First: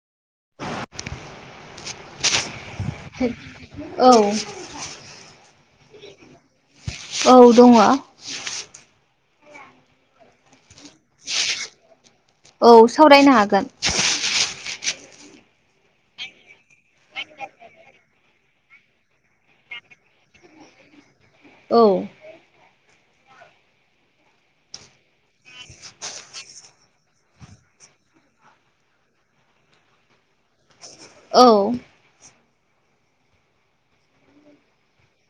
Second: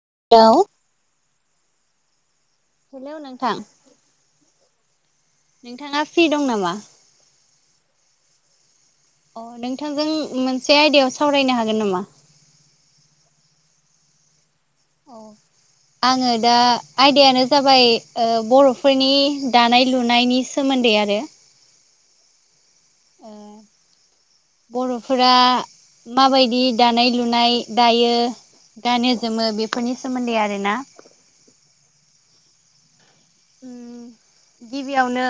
[unintelligible] Hello नोंथां औ नोंथाङा फ्रि दं नामा औ दंङ अ नोंथांजों मोनसे आयदायाव सावरायनो हागोन नामा औ सावरायनो हागोन औ आंङो दा आयदायानो जाबाय बर'फोरनि दानाय लुनायनि सोमोन्दै सोमोन्दै आरो औ ए बर'फोरा माबायदि दानाय लुनाय दायो गानो जोमो बेफोरनि सोमोन्दै आरोना औ [inaudible] गिबियावनो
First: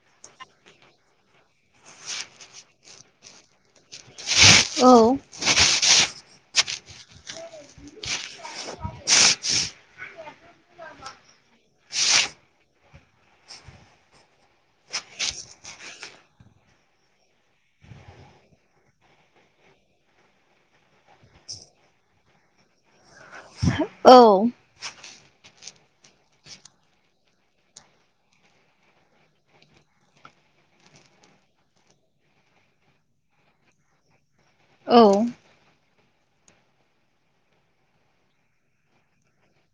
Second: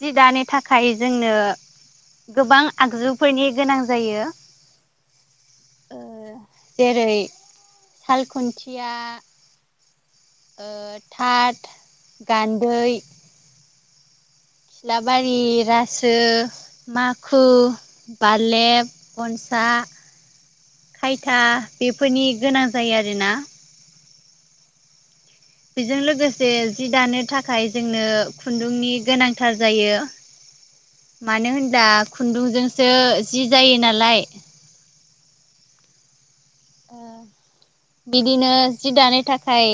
जि दानि थाखाय जोंनो गोबां आगजुफोरनि गोनां जायो औ जेरै साल खुन्थिया ओ थाट गान्दै खिलाबारि रासो माखु बालेब गनसा खायथा बेफोरनि गोनां जायो आरोना औ बेजों लोगोसे जि दानो थाखाय जोंनो खुन्दुंनि गोनांथार जायो मानो होनबा खुन्दुंजोंसो जि जायो नालाय औ बिदिनो जि दानो थाखाय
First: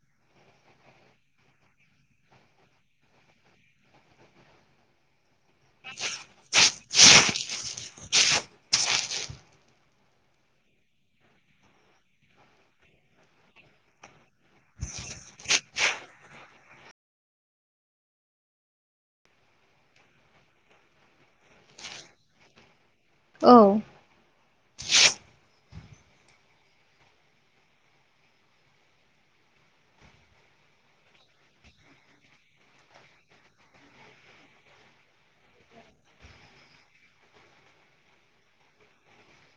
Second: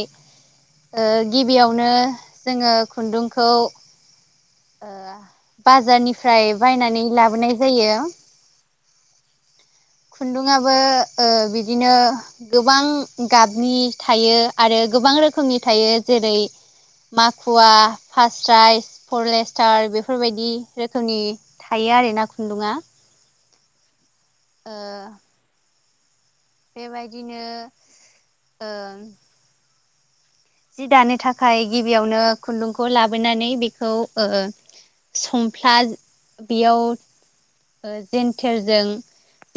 गिबियावनो जोङो खुन्दुंखौ बाजारनिफ्राय बायनानै लाबोनाय जायो खुन्दुंङाबो बिदि बिदिनो गोबां गाबनि थायो आरो गोबां रोखोमनि थायो जेरै माखुवा फारसा्इ फरलेस्टार बेफोरबायदि रोखोमनि थायो गैयाओरै ना खुन्दुङा औ ओ बेबायदिनो ओ जि दानो थाखाय गिबियावनो खुन्दुंखौ लाबोनानै बेखौ संफ्ला बेयाव जेन्थेरजों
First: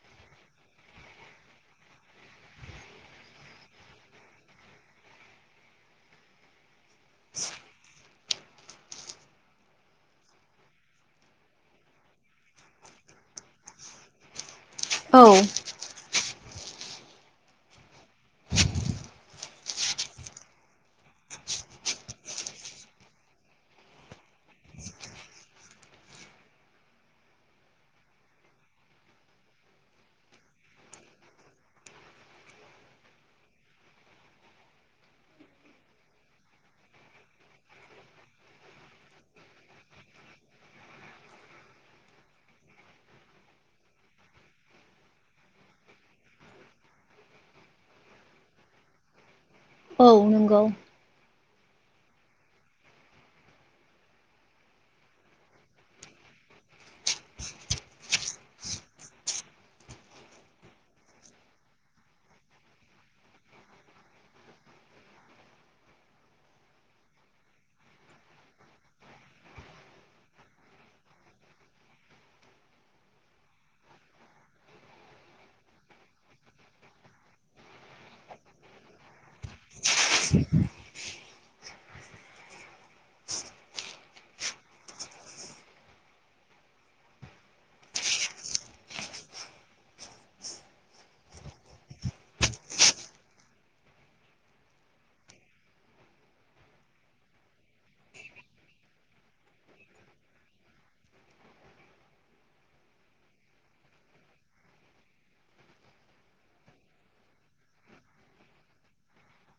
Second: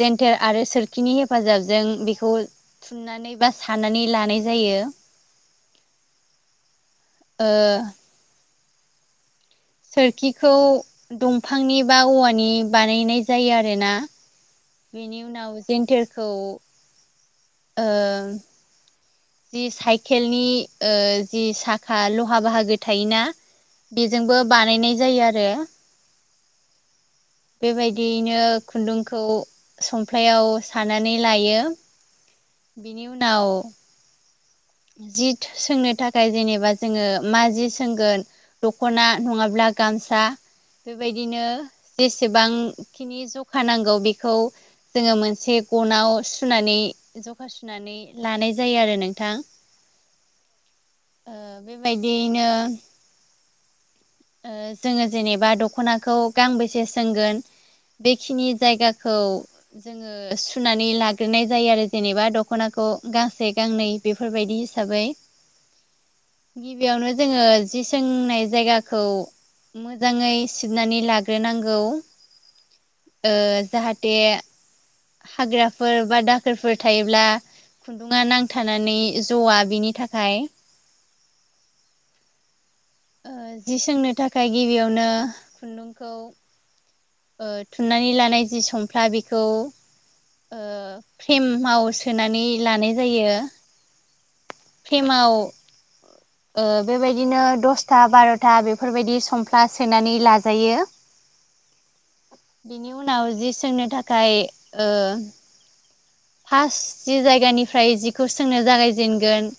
जेन्थेल आरो सोरखिनि हेफाजाबजों बेखौ थुननानै बा सानानै लानाय जायो [inaudible] ओ सोरखिखौ दंफांनि बा औवानि बानायनाय जायो आरोना [inaudible] औ बेनि उनाव जेनथेरखौ ओ जि साइकेलनि जि साखा लहा बाहागो थायोना बेजोंबो बानायनाय जायो आरो बेबायदियैनो खुन्दुंखौ संफ्र्लायाव सानानै लायो बिनि उनाव जि सोंनो थाखाय जेनेबा जोङो मा जि सोंगोन दख'ना नंङाब्ला गामसा बेबायदिनो जेसेबांखिनि जखा नांगौ बेखौ जोङो मोनसे गनाव सुनानै जखा सुनानै लानाय जायो आरो नोंथां औ नंगौ बेबायदियैनो जोङो जेनेबा दख'नाखौ गांबेसे सोंगोन बेखिनि जायगाखौ जोङो सुनानै लाग्रोनाय जायो आरो जेनेबा दख'नाखौ औ गांसे गांनै बेफोरबायदि हिसाबै। गिबियावनो जोंङो जि सोंनाय जायगा। खौ मोजांङै सिबनानै लाग्रोनांगौ। ओ जाहाथे। हाग्राफोर बा दाखोरफोर थायोब्ला। खुन्दुुंङा नांथानानै जआ बिनि थाखाय। जि सोंनो थाखाय गिबियावनो खुन्दुंखौ। थुननानै लानाय जि संफ्ला बेखौ। फ्रेमाव सोनानै लानाय जायो। फ्रेमाव बेबायदिनो दस दसथा बारथा बेफोरबायदि संफ्ला सोनानै लाजायो। बिनि उनाव जि सोंनो थाखाय ओ । फार्स्ट जि जायगानिफ्राय जिखौ सोंनो जागायजेनगोन।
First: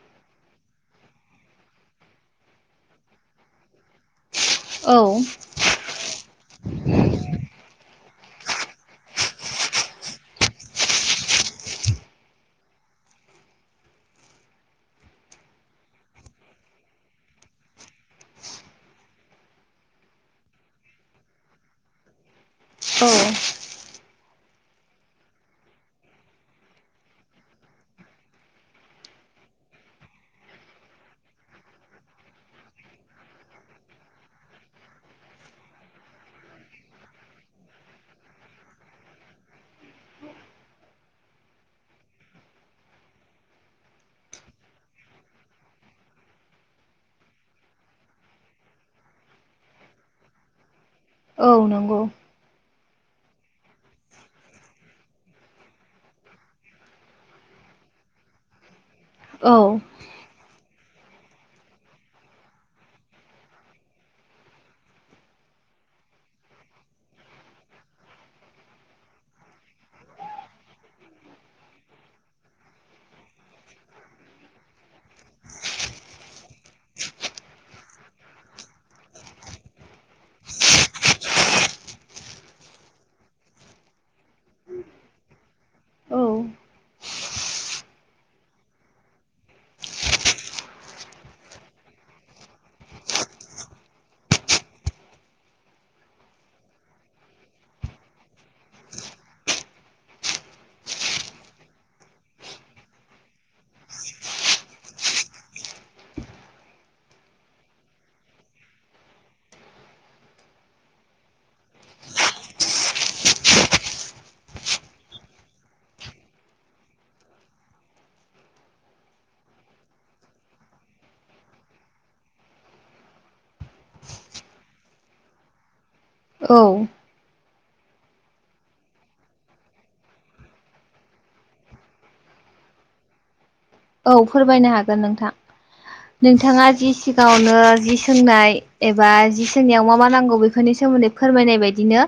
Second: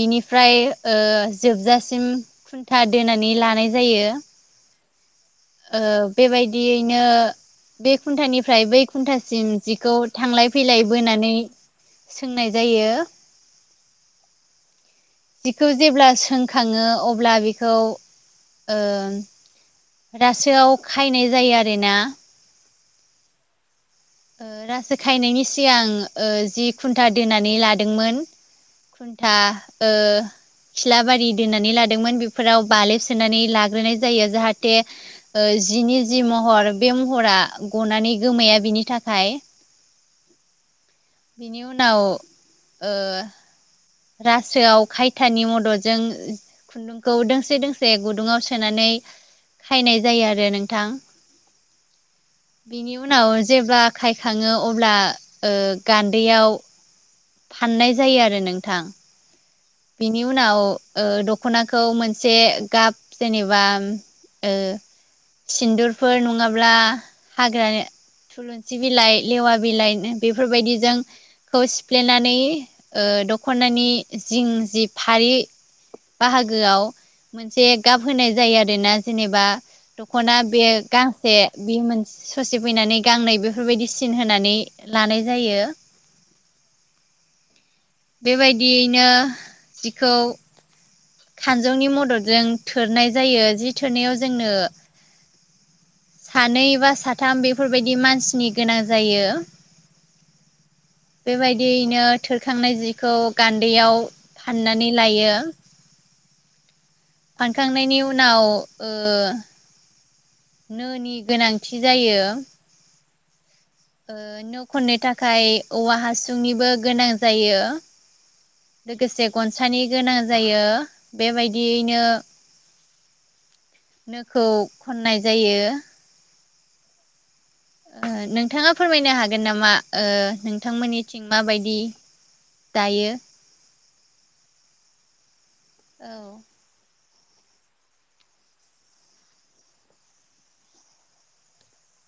बिनिफ्राय ओ जोबजासिम खुन्था दोनानै लानाय जायो। औ। ओ बेबायदियैनो। बे खुन्टानिफ्राय बै खुन्टासिम जिखौ थांलाय फैलाय बोनानै। सोंनाय जायो। जिखौ जेब्ला सोंखांङो अब्ला बेखौ ओ। रासोआव खायनाय जायो आरोना। औ रासो खायनायनि सिगां ओ जि खुन्टा दोननानै लादोंमोन। खुन्था ओ। खिलाबारि दोनानै लादोंमोन बेफोराव बालेब सोनानै लाग्रोनाय जायो जाहाथे ओ। जिनि जि महर बे महरा गनानै गोमाया बिनि थाखाय। बिनि उनाव ओ। रासोआव खायथानि मददजों खुन्दुंखौ दोंसे दोंसे गुदुंआव सोनानै। खायनाय जायो आरो नोंथां। औ नंगौ। बिनि उनाव जेब्ला खायखांङो अब्ला ओ गान्दैयाव। फाननाय जायो आरो नोंथां। औ बिनि उनाव। दखनाखौ मोनसे गाब जेनेबा। सिन्दुरफोर नङाब्ला हाग्रानि। थुलुंसि बिलाइ लेवा बिलाइ बेफोरबायदिजों। खौ सिफ्लेनानै दखनानि जिं जि फारि। बाहागोआव। मोनसे गाब होनाय जायो आरोना जेनेबा दखना बे गांसे बे मोनसे। ससे फैनानै गांनै बेफोरबायदि सिन होनानै लानाय जायो। औ बेबायदियैनो जिखौ। खानजंनि मददजों थोरनाय जायो जि थोरनायाव जोंनो। सानै बा साथाम बेफोरबायदि मानसिनि गोनां जायो। [inaudible] बेबायदियैनो थोरखांनाय जिखौ गान्दैयाव फाननानै लायो। फानखांनायनि उनाव ओ। नोनि गोनांथि जायो। नो खननो थाखाय औवा हासुंनिबो गोनां जायो। लोगोसे गनसानि गोनां जायो बेबायदियैनो। नोखौ खननाय जायो। औ। नोंथांङा फोरमायनो हागोन नामा नोंथांमोननिथिं माबायदि। दायो, औ फोरमायनो हागोन नोंथां औ नोंथाङा जि सिगाङावनो जि सोंनाय एबा जि सोंनायाव मा मा नांगौ बेफोरनि सोमोन्दै फोरमायनाय बायदिनो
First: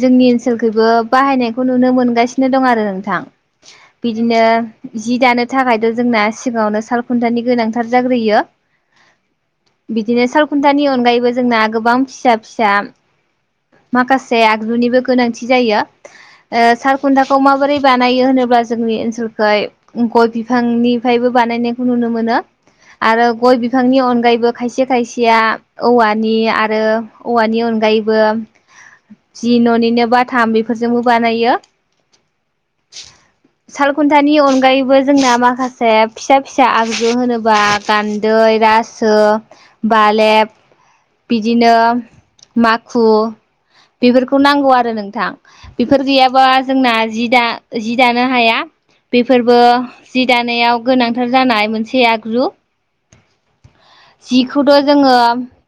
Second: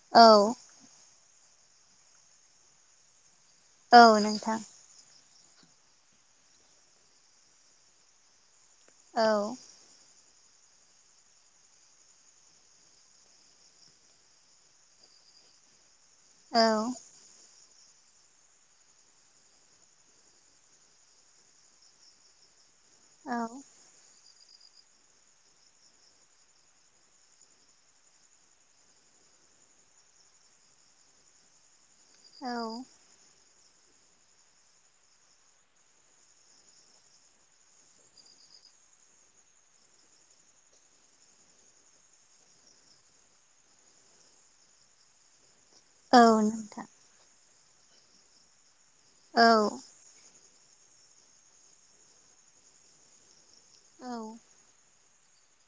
जोंनि औ ओनसोलखबो बाहायनायखौ नुनो मोनगासिनो दं आरो नोंथां। औ बिदिनो नोंथां जि दानो थाखाय जोंना सिगाङावनो सालखुन्थानि, गोनांथार जाग्रोयो, औ बिदिनो साल, घुन्टा नि अनगायैबो जोंना गोबां फिसा फिसा माखासे आगजुनिबो गोनांथि जायो। औ ओ सारखुन्थाखौ माबोरै बानायो होनोब्ला जोंनि ओनसोलखै गय बि फांनि फायबो बानायनायखौ नुनो मोनो आरो औ गय बिफांनि अनगायैबो खायसे खायसेया औवानि आरो औवानि अनगायैबो जि न'निनो बाथाम बेफोरजोंबो बानायो औ साल खुन्थानि अनगायैबो जोंना माखासे फिसा फिसा आगजु होनोबा गान्दै, रासो बा फालेब बिदिनो माखु बेफोरखौ नांगौ आरो नोंथां बेफोर औ गैयाबा नोंथां जोंना जि दा जि दानो हाया। औ बेफोरबो जि दानायाव गोनांथार जानाय मोनसे आगजु औ जिखौथ' जोङो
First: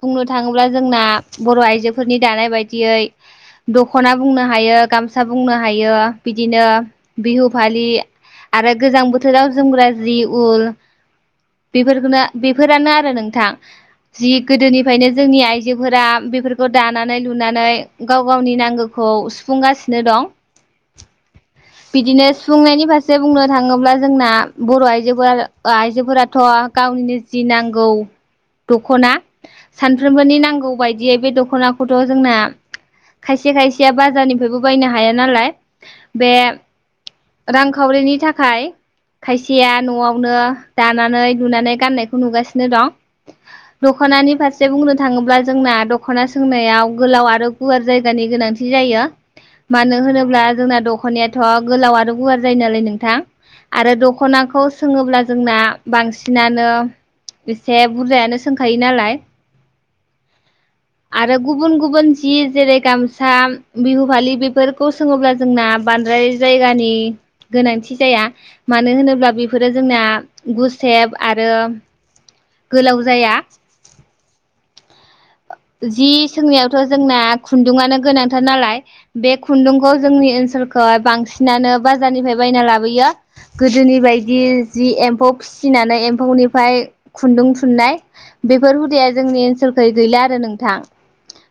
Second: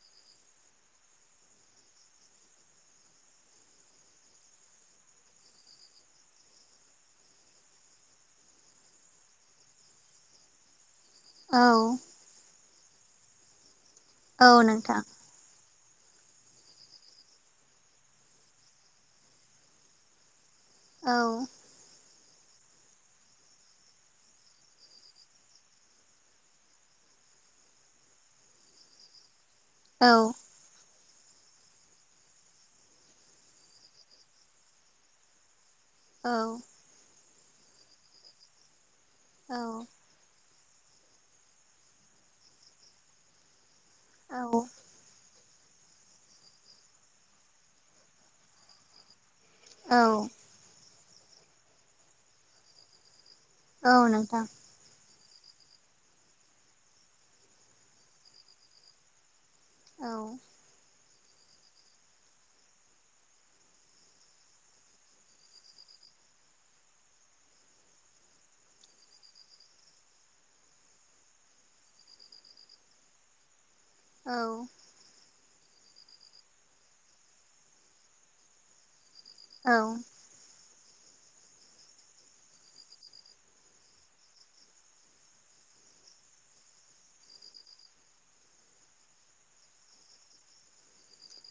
बुंनो थाङोब्ला जोंना बर' आइजोफोरनि दानाय बायदियै दख'ना बुंनो हायो गामसा बुंनो हायो बिदिनो बिहु फालि आरो गोजां बोथोराव जोमग्रा जि उल औ बेफोरखौनो बेफोरानो आरो नोंथां जि औ नोंथां गोदोनिफ्रायनो जोंनि आइजो जि बोराम बेफोरखौ दानानै लुनानै गाव गावनि नांगौखौ सुफुंगासिनो दं। औ बिदिनो सुफुंनायनि फारसे बुंनो थाङोब्ला जोंना बर' आइजोफोरा आइजोफोराथ' गावनि नि जि नांगौ दख'ना औ सानफ्रोमबोनि नांगौ बाय दियै बे दख'नाखौथ' जोंना खायसे खायसेया बाजारनिफ्रायबो बायनो हाया नालाय बे रांखावरिनि थाखाय खायसेया न'आवनो दानानै लुनानै गाननायखौ नुगासिनो दं दख'नानि फारसे बुंनो थाङोब्ला जोंना दख' मानो औ औ होनोब्ला जोंना दख'नायाथ' गोलाव आरो गुवार जायो, नालाय नोंथां औ नोंथां औ आरो नोंथां दख'नाखौ सोङोब्ला जोंना बांसिनानो एसे बुरजा यानो सोंखायो नालाय औ आरो गुबुन गुबुन जि जेरै गामसा बिहु फालि बेफोरखौ सोङोब्ला जोंना बांद्राय जायगानि गोनांथि जाया मानो होनोब्ला बेफोरो जोंना गुसेब एब आरो गोलाव जाया औ जि सोंनायावथ' जोंना खुन्दुनो गोनांथार नालाय बे खुन्दुंखौ जोंनि ओनसोल खौ बांसिनानो बाजारनिफ्राय बायना लाबोयो गोदोनि बायदि जि एम्फौ फिसि नानै एम्फौनिफाय खुन्दुं फुननाय बेफोर हुदाया जोंनि ओनसोलखै गैला आरो नोंथां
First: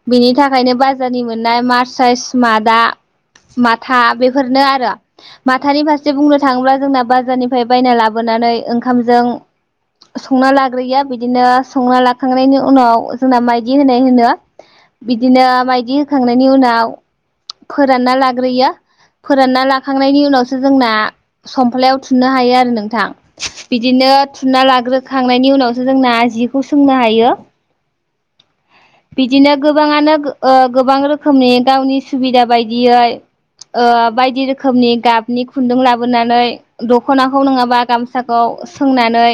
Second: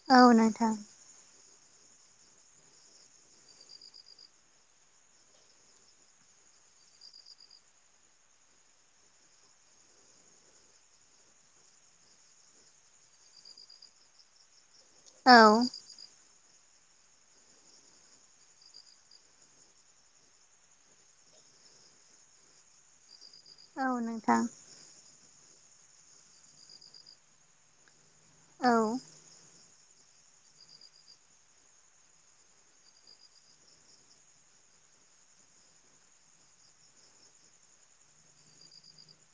औ बिनि नोंथां थाखायनो बाजारनि मोन नाय मार साइस मादा माथा बेफोरनो आरो माथानि फारसे बुंनो थाङोब्ला जोंना बाजारनिफ्राय बायना लाबो नानै ओंखामजों संना लाग्रोया बिदिनो संना लाखांनायनि उनाव जोंना माइदि होनाय होनो औ बिदिनो माइदि होखांनाय नि उनाव फोरानना लाग्रोयो फोरानना लाखांनायनि उनावसो जोंना समफ्लायाव थुननो हायो आरो नोंथां बिदिनो थुना लाग्रोखांनायनि उनावसो जोंना जिखौ सोंनो हायो। बिदिनो गोबाङानो गो-गोबां रोखोमनि गावनि सुबिदा बायदियै ओ बायदि रोखोमनि गाबनि खुन्दुं लाबोनानै दख'नाखौ नङाबा गामसाखौ सोंनानै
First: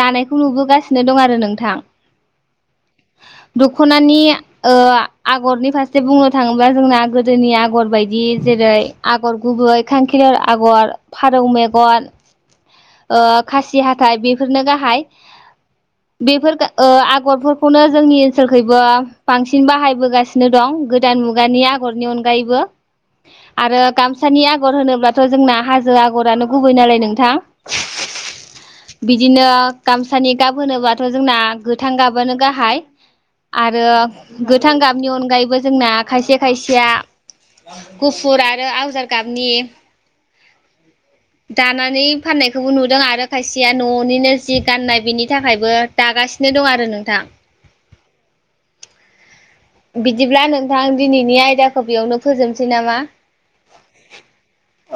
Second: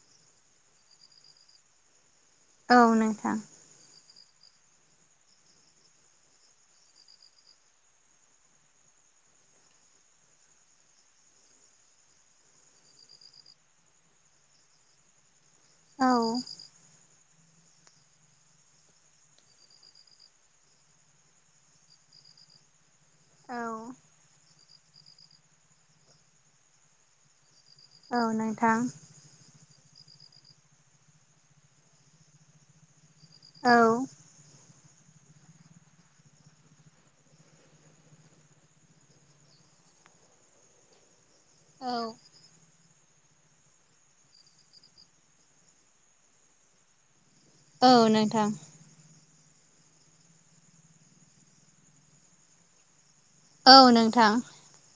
दानायखौ नुबोगासिनो दं आरो नोंथां औ नों दख'नानि ओ आगरनि फारसे बुंनो थाङोब्ला जोंना गोदोनि आगर बायदि जेरै आगर गुबै खांखिलार आगर फारौ मेगन ओ खासि हाथाइ बेफोरनो गाहाइ औ बेफोरगो ओ आगरफोरखौनो जोंनि ओनसोलखैबो बांसिन बाहायबोगासिनो दं गोदान मुगानि आगरनि अनगायैबो आरो औ गामसानि आगर होनोब्लाथ' जोंना हाजो आगरानो गुबै नालाय नोंथां औ नोंथां बिदिनो गामसानि गाब होनोबाथ' जोंना गोथां गाबानो गाहाइ आरो औ गोथां गाबनि अनगायैबो जोंना खायसे खायसेया गुफुर आरो आवजार गाबनि [inaudible] दानानै फाननायखौबो नुदों आरो आरो खायसेया न'निनो जि गाननाय बेनि थाखायबो दागासिनो दं आरो नोंथां औ नोंथां बिदिब्ला नोंथां दिनैनि आयदाखौ बेयावनो फोजोबनसै नामा औ नोंथां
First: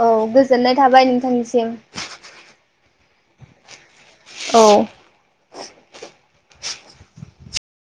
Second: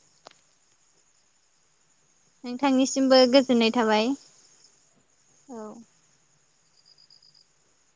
औ गोजोननाय थाबाय नोंथांनिसिम नोंथांनिसिमबो गोजोननाय थाबाय औ औ